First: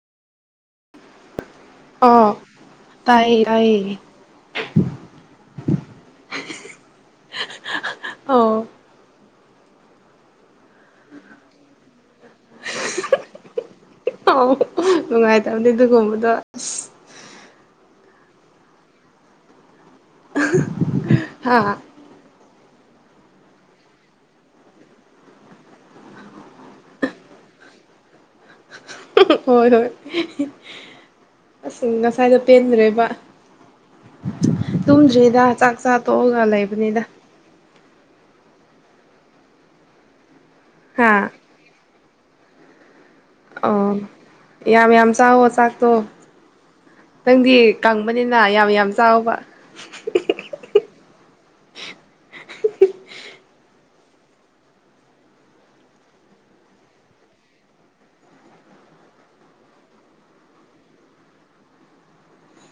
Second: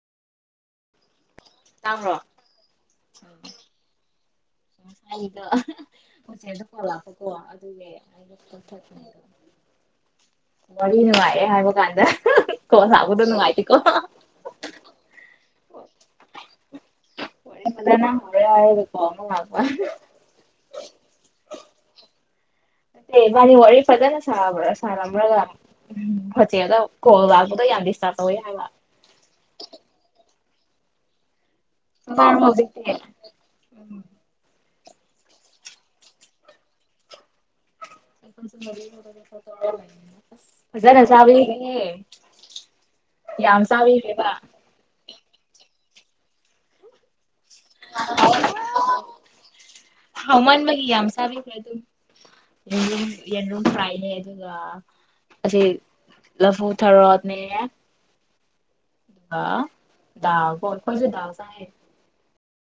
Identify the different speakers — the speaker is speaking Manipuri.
Speaker 1: ꯇꯥꯡ꯭ꯔꯣ
Speaker 2: ꯑꯣ ꯇꯥꯏꯌꯦ ꯇꯥꯏꯌꯦ
Speaker 1: ꯉꯗ ꯍꯣꯦꯜꯗꯣ ꯂꯥꯛꯄꯀꯣ ꯑꯗꯨꯒꯤꯩꯅꯗ
Speaker 2: ꯑꯣ
Speaker 1: ꯋꯥꯔꯤ ꯅꯨꯡꯉꯥꯏꯦ ꯍꯥꯏꯕ ꯀꯥꯟꯗ ꯀ ꯁꯥꯕꯨꯗ ꯅꯨꯡꯉꯥꯏꯀꯣ
Speaker 2: ꯑꯥꯎ ꯅꯨꯡꯉꯥꯏꯇꯕꯅꯦ ꯑꯗꯨꯒꯨꯝꯕꯗꯣ ꯑꯁ
Speaker 1: ꯍꯦꯅ ꯍꯦ ꯍꯥꯏꯕ ꯀ ꯂ
Speaker 2: ꯍꯥꯥ
Speaker 1: ꯑ ꯃꯥꯅꯤ ꯋꯥꯔꯤ ꯐꯖꯅ ꯁꯥꯕ꯭ꯔꯥ ꯁꯥꯔ꯭ꯔꯒ ꯍꯣꯇꯦꯜꯒ ꯀꯣꯜ ꯂꯥꯛꯄꯒ ꯌꯥꯝ ꯗꯤꯁꯇꯥꯔꯔꯕ ꯇꯧꯋꯤ ꯍꯥꯏꯕ
Speaker 2: ꯍꯣꯏ ꯍꯣꯏ ꯑꯁ ꯉꯁꯥꯏꯗ
Speaker 1: ꯆꯥꯔꯕꯣ ꯍꯧꯖꯤꯛꯇꯤ
Speaker 2: ꯄꯦꯟꯗ꯭ꯔꯦꯕ ꯇꯨꯝꯗ꯭ꯔꯤꯗ ꯆꯥꯛ ꯆꯥ ꯇꯣꯛꯑꯒ ꯂꯩꯕꯅꯤꯗ
Speaker 1: ꯆ ꯃꯔꯤ ꯍꯔꯒ ꯇꯧ ꯅꯪꯅ
Speaker 2: ꯍꯥ
Speaker 1: ꯆꯥꯕ ꯌꯦꯡꯅꯤꯡꯉꯤꯌꯦ
Speaker 2: ꯑ ꯌꯥꯝꯌꯥꯝ ꯆꯥꯎꯋꯣ ꯆꯛꯇꯣ ꯌꯥꯝ ꯌꯥꯝ ꯆꯥꯎꯕ
Speaker 1: ꯍꯥꯎꯃꯥꯟ ꯕꯒꯤ ꯌꯥꯝ ꯆꯥꯕꯤꯈ꯭ꯔꯦ ꯑꯗꯨꯝ ꯑꯗꯨꯒ ꯑꯁꯤ ꯂꯐꯨ ꯊꯔꯣꯠꯅꯦ ꯑꯗꯨꯒ ꯗꯥꯎꯣ ꯑꯩꯈꯣꯏꯁꯨ ꯗꯥ ꯆ